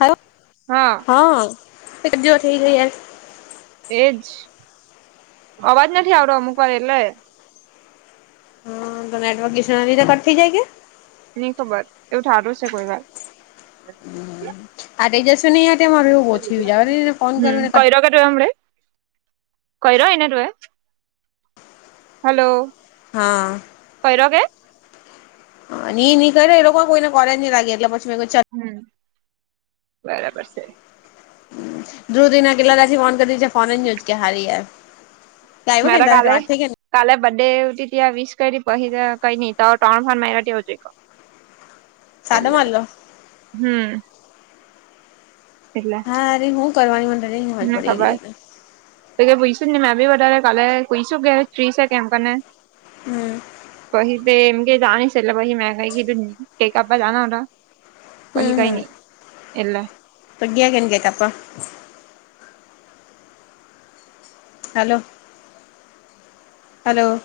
આયો. હા. હા [unintelligible] એજ અવાજ નથી આવડ્યો અમુક વાર એટલે. હ તો નેટર્કિશ તો કટ થઈ જાય છે. નઈ ખબર એવું થારું છે કોઈ વાર. આ દઈ દેશે ની [unintelligible] જવા દેને ફોન કરું ને [inaudible] કઈ રહ એને હલો. હા. કેરીઓ કે. હ ની ની કરે એ લોકો કોઈને કોલેજ નહી લાગે એટલે પછી મે ચલ હમ બરાબર સે. ધ્રુવતિ ના કિલ્લા તી ફોન કરી છે, ફોન નયુજ કે, હારી. આવ્યો કે મારા તારી સાથે કાલે વાત થઈ કે કાલે બ ડે ત્યાં વિશ કરી પછ કઈ તો ત્રણ ફણ મારા આવજ સાદો એટલે મારલો હમ એટલે હા અરે હું કરવાની મ નહી ખજ મને પડી ખબર એલી તો કે પૂઈશું ને મેં બી વધારે કાલે કઈશું કે ફ્રી છે કેમ કને હમ પછ તે એમ જાણી છે એટલે પછ મે કઈધું આપડે નાના હતા કોહી કઈ ન એટલે પગયા કેન ગતાાપા હલો, હલો.